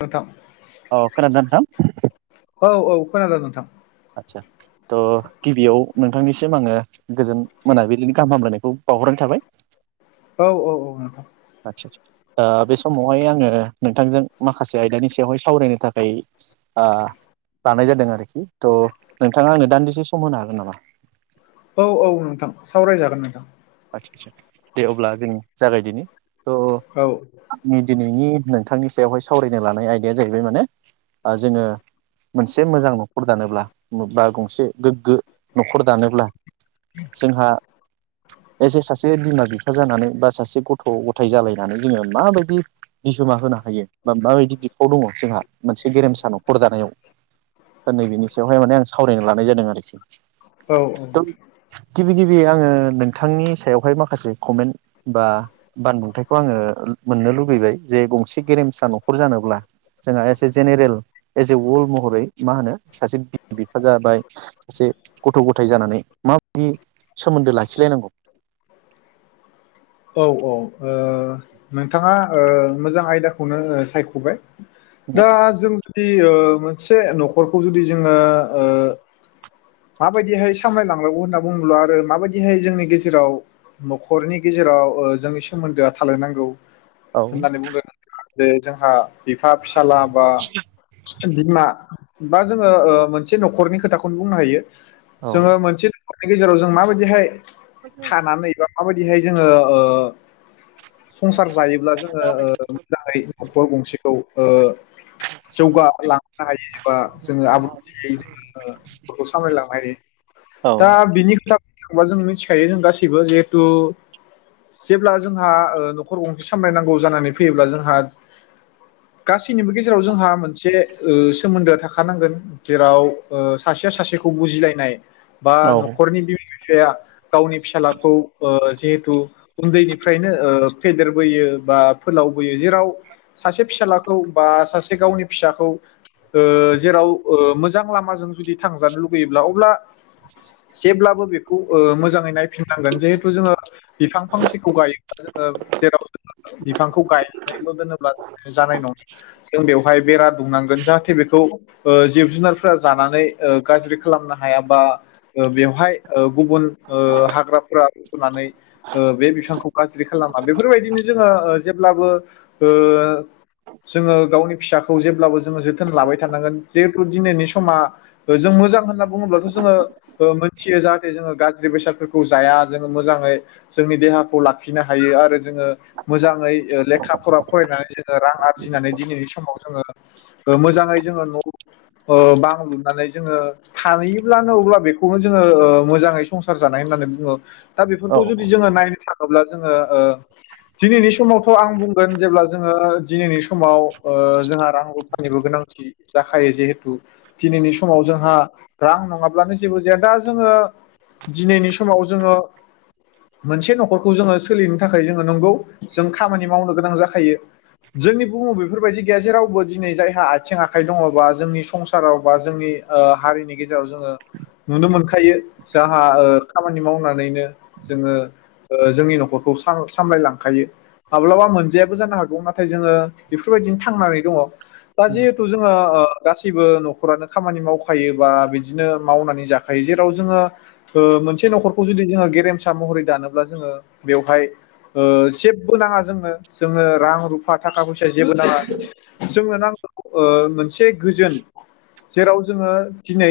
प्रथम। औ खोनदों नोंथां। औ औ खोनादों नोंथां। आसा थ' गिबियाव नोंथांनिसिम आङो गोजोन मोनाबिलिनि गाहाम हामलायनायखौ बावहरनाय थाबाय। औ औ औ नोंथां। आदसा बे समावहाय आङो नोंथांजों माखासे आयदानि सायावहाय सावरायनो थाखाय ओ लानाय जादों आरोखि थ' नोंथाङा आंनो दान्दिसे सम होनो हागोन नामा? औ औ नोंथां सावरायजागोन नोंथां। दे अब्ला जों जागायदिनि। औ' निदिनि नोंथांनि सायावहाय सावरायनो लानाय आयदाया जाहैबाय माने जोङो मोनसे मोजां न'खर दानोब्ला बा गंसे गोग्गो न'खर दानोब्ला जोंहा एसे सासे बिमा बिफा जानानै बा सासे गथ' खौ गथाय जालायनानै जोङो माबायदि बिहोमा होनो हायो बा माबायदि बिखाव दङ जोंहा मोनसे गेरेमसा न'खर दानायाव दा नैबेनि सायावहाय माने आं सावरायना लानाय जादों आरोखि औ औ। थ' गिबि गिबि आङो नोंथांनि सायावहाय माखासे कमेन्ट बा बानबुंथाइखौ आङो मोननो लुबैबाय जे गंसे गेरेमसा न'खर जानोब्ला जोंहा as a general as a world महरै मा होनो सासे बिमा बिफा जाबाय सासे गथ' गथाय जानानै माबायदि सोमोन्दो लाखिलायनांगौ औ औ ओ नोंथाङा ओ मोजां आयदाखौनो सायख'बाय दा जों मोनसे न'खरखौ जुदि जोङो ओ माबायदिहाय सामलायलांनांगौ होनना बुङोब्ला आरो माबायदिहाय जोंनि गेजेराव न'खरनि गेजेराव जोंनि सोमोन्दोआ थालायनांगौ‌। औ बे जोंहा बिफा फिसाला बा बिमा बा जोङो ओ मोनसे न'खरनि खोथाखौनो बुंनो हायो। औ जोङो मोनसे न'खर गेजेराव जों माबायदिहाय थानानै एबा माबाय दिहाय जोङो ओ संसार जायोब्ला औ जोङो ओ आदसा मोजाङै न'खर गंसेखौ ओ जौगालांनो हायो एबा जोङो आब्रुथियै जोङो न'खरखौ सामलायलांनो हायो। दा बिनि खोथा खौबा जों मिथिखायो जों गासैबो जिहेथु जेब्ला जोंहा ओ न'खर गंसे सामलायनांगौ जानानै फैयोब्ला जोंहा गासैनिबो गेजेराव जोंहा मोनसे ओ सोमोन्दोआ थाखानांगोन जेराव ओ सासेया सासेखौ बुजिलायनाय। बा न'खरनि बि फाया गावनि फिसालाखौ ओ जेहे थु उन्दैनिफ्रायनो ओ फेदेरबोयो बा फोलावबोयो जेराव सासे फिसालाखौ बा सासे गावनि फिसाखौ ओ जेराव ओ मोजां लामाजों जुदि थांजानो लुुबैयोब्ला अब्ला जेब्लाबो बेखौ ओ मोजाङै नायफिनांगोन जिहेथु जोङो बिफां फांसेखौ गायोब्ला जोङो जेराव बिफांखौ गायनानैल' दोनोब्ला जानाय नङा। जों बेवहाय बेरा दुमनांगोन जाहाथे बेखौ ओ जिब जुनारफोरा जानानै ओ गाज्रि खालामनो हाया बा ओ बेवहाय गुबुन ओ हाग्राफोरा होननानै ओ बे बिफांखौ गाज्रि खालामा। बेफोरबायदिनो जोङो ओ जेब्लाबो ओ जोङो गावनि फिसाखौ जेब्लाबो जोङो जोथोन लाबाय थानांगोन जिहेथु दिनैनि समा ओ जों मोजां होनना बुङोब्लाथ' जोङो ओ मोनथियो जाहाथे जोङो गाज्रि बेसादफोरखौ जाया जोङो मोजाङै जोंनि देहाखौ लाखिनो हायो आरो जोङो मोजाङै लेखा फरा फरायनानै जोङो रां आरजिनानै दिनैनि समाव जोङो ओ मोजाङै जोङो न' ओ बां लुनानै जोङो ओ थियोब्लानो अब्ला बेखौनो जोङो ओ मोजाङै संसार जानाय होननानै बुङो। दा बेफोरखौ जों जोङो नायनो था ङोब्ला जोङो ओ दिनैनि समावथ' आं बुंगोन जेब्ला जोङो दिनैनि समाव ओ जोंहा रां रुफानिबो गोनांथि जाखायो जिहेथु दिनैनि समाव जोंहा रां नङाब्लानो जेबो जाया दा जोङो दिनैनि समाव जोङो मोनसे न'खरखौ जोङो सोलिनो थाखाय जोङो नंगौ जों खामानि मावनो गोनां जाखायो। जोंनि बुहुमाव बेफोरबायदि गैया जे रावबो दिनै जायहा आथिं आखाइ दङबा जोंनि संसाराव बा जोंनि हारिनि गेजेराव जोङो नुनो मोनखायो जाहा ओ खामानि मावनानैनो जोङो ओ जोंनि न'खरखौ साम-सामलायलांखायो। माब्लाबा मोनजायाबो जानो हागौ नाथाय जोङो बेफोरबायदिनो थांनानै दङ। दा जिहेथु जोङो ओ गासैबो न'खरानो खामानि मावखायो बा बिदिनो मावनानै जाखायो जेराव जोङो ओ मोनसे न'खरखौ जुदि जोङो गेरेमसा मसा महरै दानोब्ला जोङो बेवहाय जेबो नाङा ओ जोंनो जोनो रां रुफा थाखा फैसा जेबो नाङा। जोंनो नांगौ मोनसे गोजोन जेराव जोङो दिनै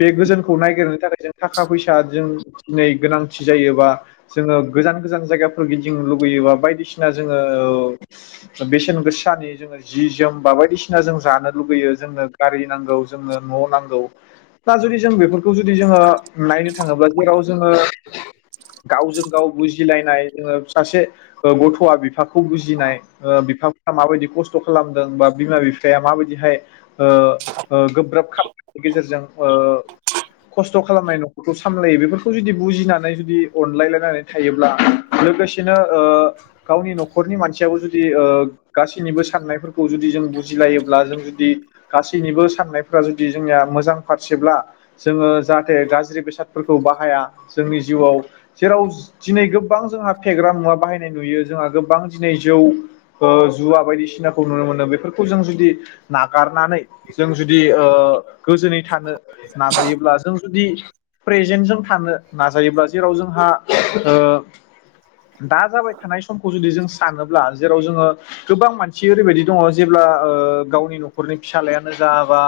बे गोजोनखौ नायागिरनो थाखाय जों थाखा फैसा जों दिनै गोनां। मानसि जायोबा जोङो गोजान गोजान जायगाफोर गिदिंनो लुुबैयोबा बायदिसिना जोङो ओ बेसेन गोसानि जोङो जि जोम बा बायदिसिना जों जानो लुगैयो जोंनो गारि नांगौ जोंनो न' नांगौ। दा जुदि जों बेफोरखौ जुदि जोङो नायनो थाङोब्ला जेराव जोङो। गावजों गाव बुजिलायनाय जोङो सासे ओ गथ'आ बिफाखौ बुजिनाय बिफाफ्रा माबायदि खस्थ' खालामदों बा बिमा बिफाया माबायदिहाय ओ गोब्राब खामनि गेजेरजों ओ खस्थ' खालामनाय न'खरखौ सामलायो बेफोरखौ जुदि बुजिना नै जुदि अनलायलायनानै थायोब्ला लोगोसेनो ओ गावनि न'खरनि मानसियाबो जुदि ओ गासिनिबो साननाय खौ जुदि जों बुजिलायोब्ला जों जुदि गासैनिबो साननायफोरा जुदि जोंनिया मोजां फारसेब्ला जोङो जाहाथे गाज्रि बेसादफोरखौ बाहाया जोंनि जिउआव जेराव दिनै गोबां जोंहा फेग्रा मुवा बाहायनाय नुयो जोंहा गोबां दिनै जौ जुवा बायदिसिनाखौ नुनो मोनो बेफोरखौ जों जुदि नागारनानै जों जुदि ओ गोजोनै थानो नाजायोब्ला जों जुदि प्रेजेन्ट जों थानो नाजा जायोब्ला जेराव जोंहा ओ दा जाबाय थानाय समखौ जुदि जों सानोब्ला जेराव जोङो गोबां मानसि ओरैबायदि दङ जेब्ला ओ गावनि न'खरनि फिसालायानो जा बा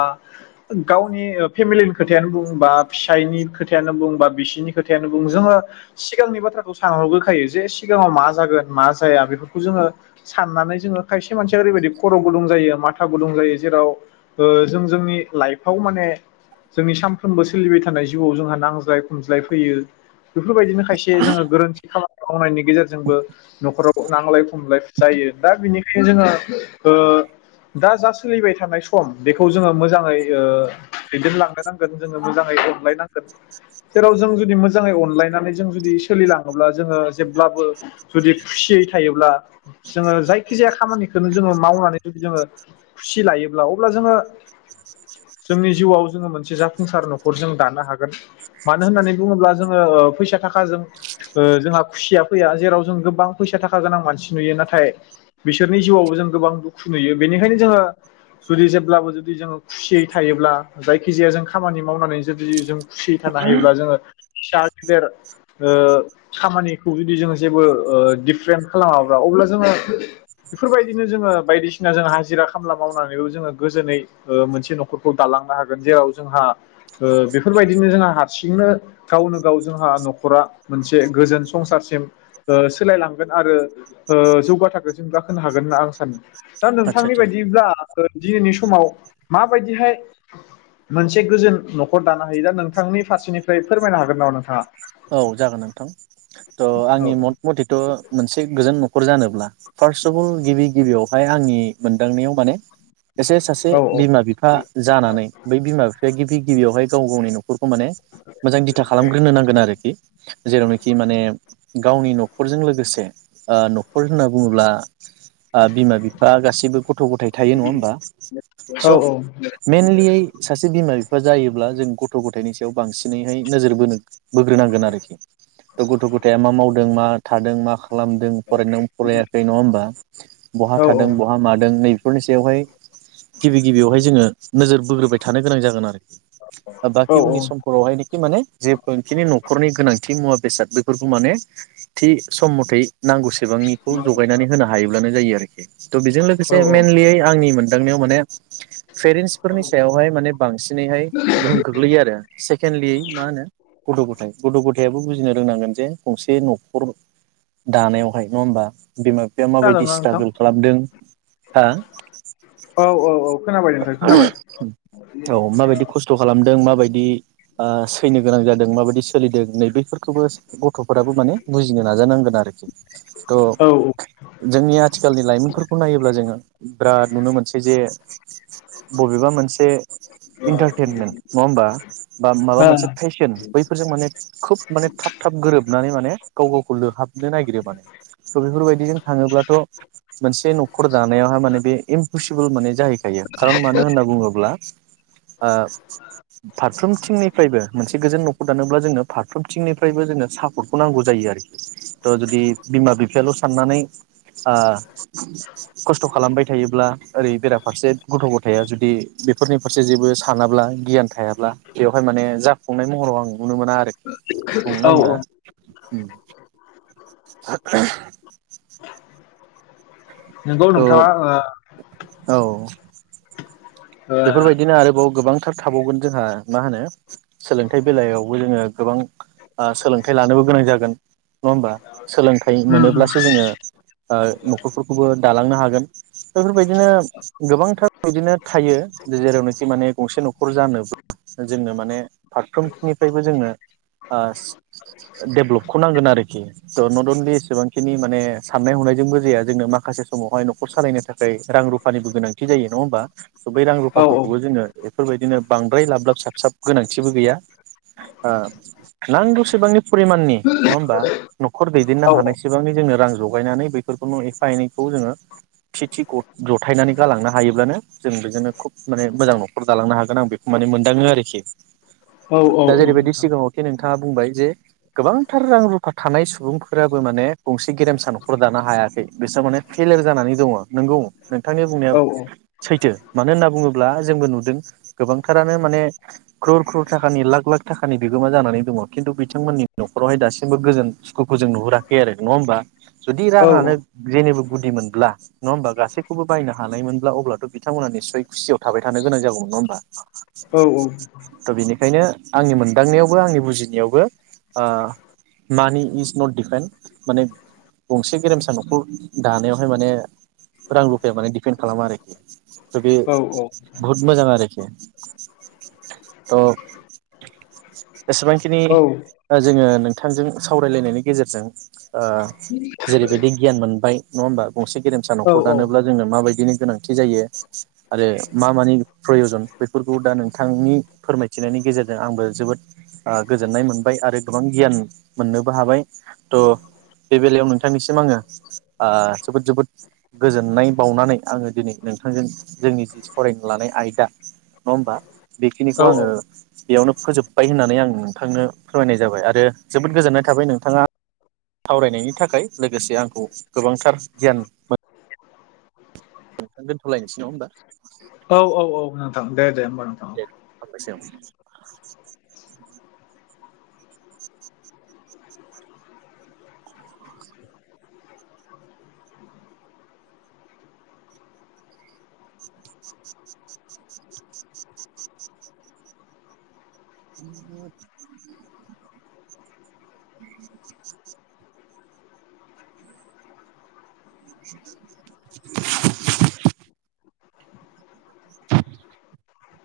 गावनि फेमिलिनि खोथायानो बुं बा फिसायनि खोथायानो बुं बा बिसिनि खोथायानो बुं जोङो सिगांनि बाथ्राखौ सानहरग्रोखायो जे सिगाङाव मा जागोन मा जाया बेफोरखौ जोङो साननानै जोङो खायसे मानसिया ओरैबायदि खर' गुदुं जायो मा था गुदुं जायो जेराव ओ जों जोंनि लाइफआव माने जोंनि सामफ्रोमबो सोलिबाय थानाय जिउआव जोंहा नांज्लाय खमज्लाय फैयो बेफोरबायदिनो खायसे जोङो गोरोन्थि खालाम नायनि गेजेरजोंबो न'खराव नांलाय खमलाय जायो दा बेनिखायनो जोङो ओ दा जा सोलिबाय थानाय सम बेखौ जोङो मो जाङै ओ दैदेनलांनो नांगोन जोङो मोजाङै अनलायनांगोन जेराव जों जु दि मोजाङै अनलायनानै जों जुदि सोलिलाङोब्ला जोङो जेबब्लाबो जुदि खुसियै थायोब्ला जोङो जायखि जाया खामानिखौनो जोङो मावनानै जुदि जोङो खुसि लायोब्ला अब्ला जोङो जोंनि जिउआव जोङो मोनसे जाफुंसार न'खर जों दानो हागोन मानो होननानै बुङोब्ला जोङो ओ फैसा थाखाजों ओ जोंहा खुसिया फैया जेराव जों गोबां फैसा थाखा गोनां मानसि नुयो नाथाय बिसोरनि जिउआवबो जों गोबां दुखु नुयो बेनिखायनो जोङो जुदि जेब्लाबो जुदि जोङो खुसियै थायोब्ला जायखि जाया जों खामानि मावनानै जुदि जों खुसि थानो हायोब्ला जोङो फिसा गेदेर ओ खामानिखौ जुदि जों जेबो ओ डिफ्रेन्ट खालामाब्ला अब्ला जोङो बेफोरबायदिनो जोङो बायदिसिना जों हाजिरा खामला मावनानैबो जोङो गोजोनै ओ मोनसे न'खरखौ दालांनो हागोन जेराव जोंहा बेफोरबायदिनो जोंहा हारसिंनो गावनो गाव जोंहा न'खरा मोनसे गोजोन संसारसिम ओ सोलायलांगोन आरो ओ जौगा थाखोसिम गाखोनो हागोन होनना आं सानो। दा नोंथांनि आदसा बायदिब्ला दिनैनि समाव माबायदिहाय मोनसे गोजोन न'खर दानो हायो दा नोंथांनि फारसेनिफ्राय फोरमायनो हागोन नामा नोंथाङा? औ जागोन नोंथां थ' औ आंनि मत मथेथ' मोनसे गोजोन न' खर जानोब्ला फार्स्ट अफ अल गिबि गिबियावहाय आंनि मोनदांनायाव माने एसे सासे औ बिमा बिफा जानानै बै बिमा बे गिबि गिबियावहाय गाव गावनि नखर खौ माने मोजां दिथा खालामग्रोनो नांगोन आरो जेरावनोखि माने गावनि न'खरजों लोगोसे ओ न'खर होनना बुङोब्ला ओ बिमा बिफा गासैबो गथ' गथाय थायो नङा होमबा औ स' मेइनलियै सासे बिमा बि फा जायोब्ला जों गथ' गथायनि सायाव बांसिनैहाय नोजोर बोनो बो नो नांगोन आरोखि थ' गथ' गथाया मा मावदों मा थादों मा खालामदों फरादों फरायाखै नङा होमबा बहा औ थादों बहा मादों नैे बेफोरनि सायावहाय गिबि गिबियावहाय जोङो नोजोर बोग्रोबाय थानो गोनां जागोन आरोखि औ बाखि उननि समफोरावहायनिखि माने [unintelligible] न'खरनि गोनांथि मुवा बेसाद बेफोरखौ माने थि सम मथै नांगौसेबांनिखौ जगायनानै होनो हायोब्लानो जायो आ [inaudible] त‌ बिजों औ लोगोसे औ मेनलियै आंनि मोनदांनायाव माने [inaudible] फेरेन्टसफोरनि सायावहाय माने बांसिनैहाय गोहोम खोग्लैयो आरो सेकेणडलि मा होनो गद गथाय द गथायाबो बुजिनो रोंनांगोन जे गंसे नखर दानायावहाय नङा होमबा बिमा बिफाया माबायदि खोनादोंना नोंथां? स्ट्रागोल खालामदों हा औ औ औ खोनाबाय नोंथां खोनाबाय औ माबायदि खस्थ खालामदों, माबायदि ओ सैनो गोनां जादों, माबायदि सोलिदों नै बेफोरखोबो गथफोराबो माने बुजिनो नाजानांगोन आरोखि। त औ जोंनि आथिखालनि लाइमोनफोरखौ नायोब्ला जोङो बिराद नुनो मोनसै जे बबेबा मोनसे इन्टारटेनमेन्ट नङा होमबा बा माबा औ मोनसे फेशन बैफोरजों माने खोब माने थाब थाब गोरोबनानै माने गाव गावखौ लोहाबनो नागिरो माने। स बेफोरबायदिजों थाङोब्लाथ मोनसे नखर दानायावहाय माने बे इमपसिबोल माने जाहै खायो, खारन मानो होनना बुङोब्ला ओ फारफ्रोमथिंनिफ्रायबो मोनसे गोजोन नखर दानोब्ला जोङो फारफ्रोमथिंनिफ्रायबो जोङो सापर्टखौ नांगौ जायो आरोखि। तह जुदि बिमा बिफायाल आ साननानै खस्थ खालामबाय थायोब्ला ओरै बेराफारसे गथ गथाया जुदि बेफोरनि फारसे जेबो सानाब्ला गियान थायाब्ला बेवहाय माने जाफुंनाय महराव आं नुनो मोना आरोखि नंना ओ औ होमबा औ ओम [inaudible] नोंगौ नोंथाङा थ' ओ [inaudible] बेफोरबायदिनो आरोबाव गोबां थार थाबावगोन जोंहा मा होनो सोलोंथाइ बेलायावबो जोङो गोबां आ सोलोंथाइ लानोबो गोनां जागोन। नङा होमबा सोलोंथाइ मोनोब्लासो जोङो ओ नखरफोरखौबो दालांनो हागोन बेफोरबायदिनो गोबांथार बिदिनो थायो। जेरावनोखि माने गंसे नखर जानोब्ला जोंनो माने फारफ्रोमनिफ्रायबो जोङो ओ डेभलपखौ नांगोन आरोखि त नट अनलि एसेबांखिनि माने साननाय हनायजोंबो जाया जोंनो माखासे समावहाय नखर सालायनो थाखै रां रुफानिबो गोनांथि जायो नङा होमबा? त बे ओ फाफोरखौबो जोङो बे फोरबायदिनो बांद्राय लाब लाब साब साब गोनांथिबो गैया। ओ नांगौसेबांनि फरिमाननि नङा होमबा नखर दैदेननो ओ उम औ औ हानायसेबांनि जोंनो रां जगायनानै बैफोरखौनो एफा एनैखौ जोङो थि थि गद जथायनानै गालांनो हायोब्लानो जों बेजोंनो खुब माने मोजां नखर जालांनो हागोन आं बेखौ माने मोनदाङो आरोखि। औ औ औ दा जेरैबायदि नोंथां सिगाङाव खि नों थाङा बुंबाय जे गोबांथार रां रुफा थानाय सुबुंफोराबो माने गंसे गेरेमसा नखर दानो हायाखै, बिस्रा माने फेइलार जानानै दङ, नोंगौ नोंथांनि बुंनाया औ सैथो मानो होनना बुङो ब्ला जोंबो नुदों गोबांथारानो माने ख्रर ख्रर थाखानि लाख लाख थाखानि बिगोमा जानानै दङ खिन्थु बिथांमोननि नखरावहाय दासिमबो गोजोन सुखुखौ जों नुहुराखै आरो नङा होमबा, जुदि औ राङानो जेनिबो गुदि मोनब्ला नङा होमबा गासैखौबो बायनो हानाय मोनब्ला अब्लाथ बिथांमोना निसय खुसियाव थाबाय थानो गोनां जागौमोन नङा होमबा? [inaudible] त' बिनिखायनो आंनि मोनदांनायावबो आंनि बुजिनायावबो ओ मानि इज नट डिफेन्ड माने गंसे गेरेमसा न'खर दानायावहाय माने रां रुफाया माने डिपेन्ड खालामा आरोखि थ' बे बहुद मोजां आरोखि थ' एसेबांखिनि जोङो नोंथांजों सावरायलायनायनि गेजेरजों ओ जेरैबायदि गियान मोनबाय नङा होमबा गंसे गेरेमसा न'खर दानोब्ला जोङो माबायदिनि गोनांथि जायो? आरो मा मानि प्रयजन बेफोरखौ दा नोंथांनि फोरमायथिनायनि गेजेरजों आंबो जोबोद ओ गोजोननाय मोनबाय आरो गोबां गियान मोननोबो हाबाय थ' बे बेलायाव नोंथांनिसिम आङो ओ जोबोद जोबोद गोजोननाय बावनानै आङो दिनै नोंथांजों जोंनि जि सावरायनो लानाय आयदा नङा होमबा बेखिनिखौ आङो औ बेयावनो फोजोबबाय होननानै आं नोंथांनो फोरमायनाय जाबाय आरो जोबोद गोजोननाय थाबाय नोंथाङा सावरायनायनि थाखाय लोगोसे आंखौ गोबांथार गियान मोन नोंथां दोनथ'लायनोसै नङा होमबा? औ औ नोंथां दे दे। [inaudible] [unintelligible] [inaudible] [inaudible] [inaudible] [inaudible]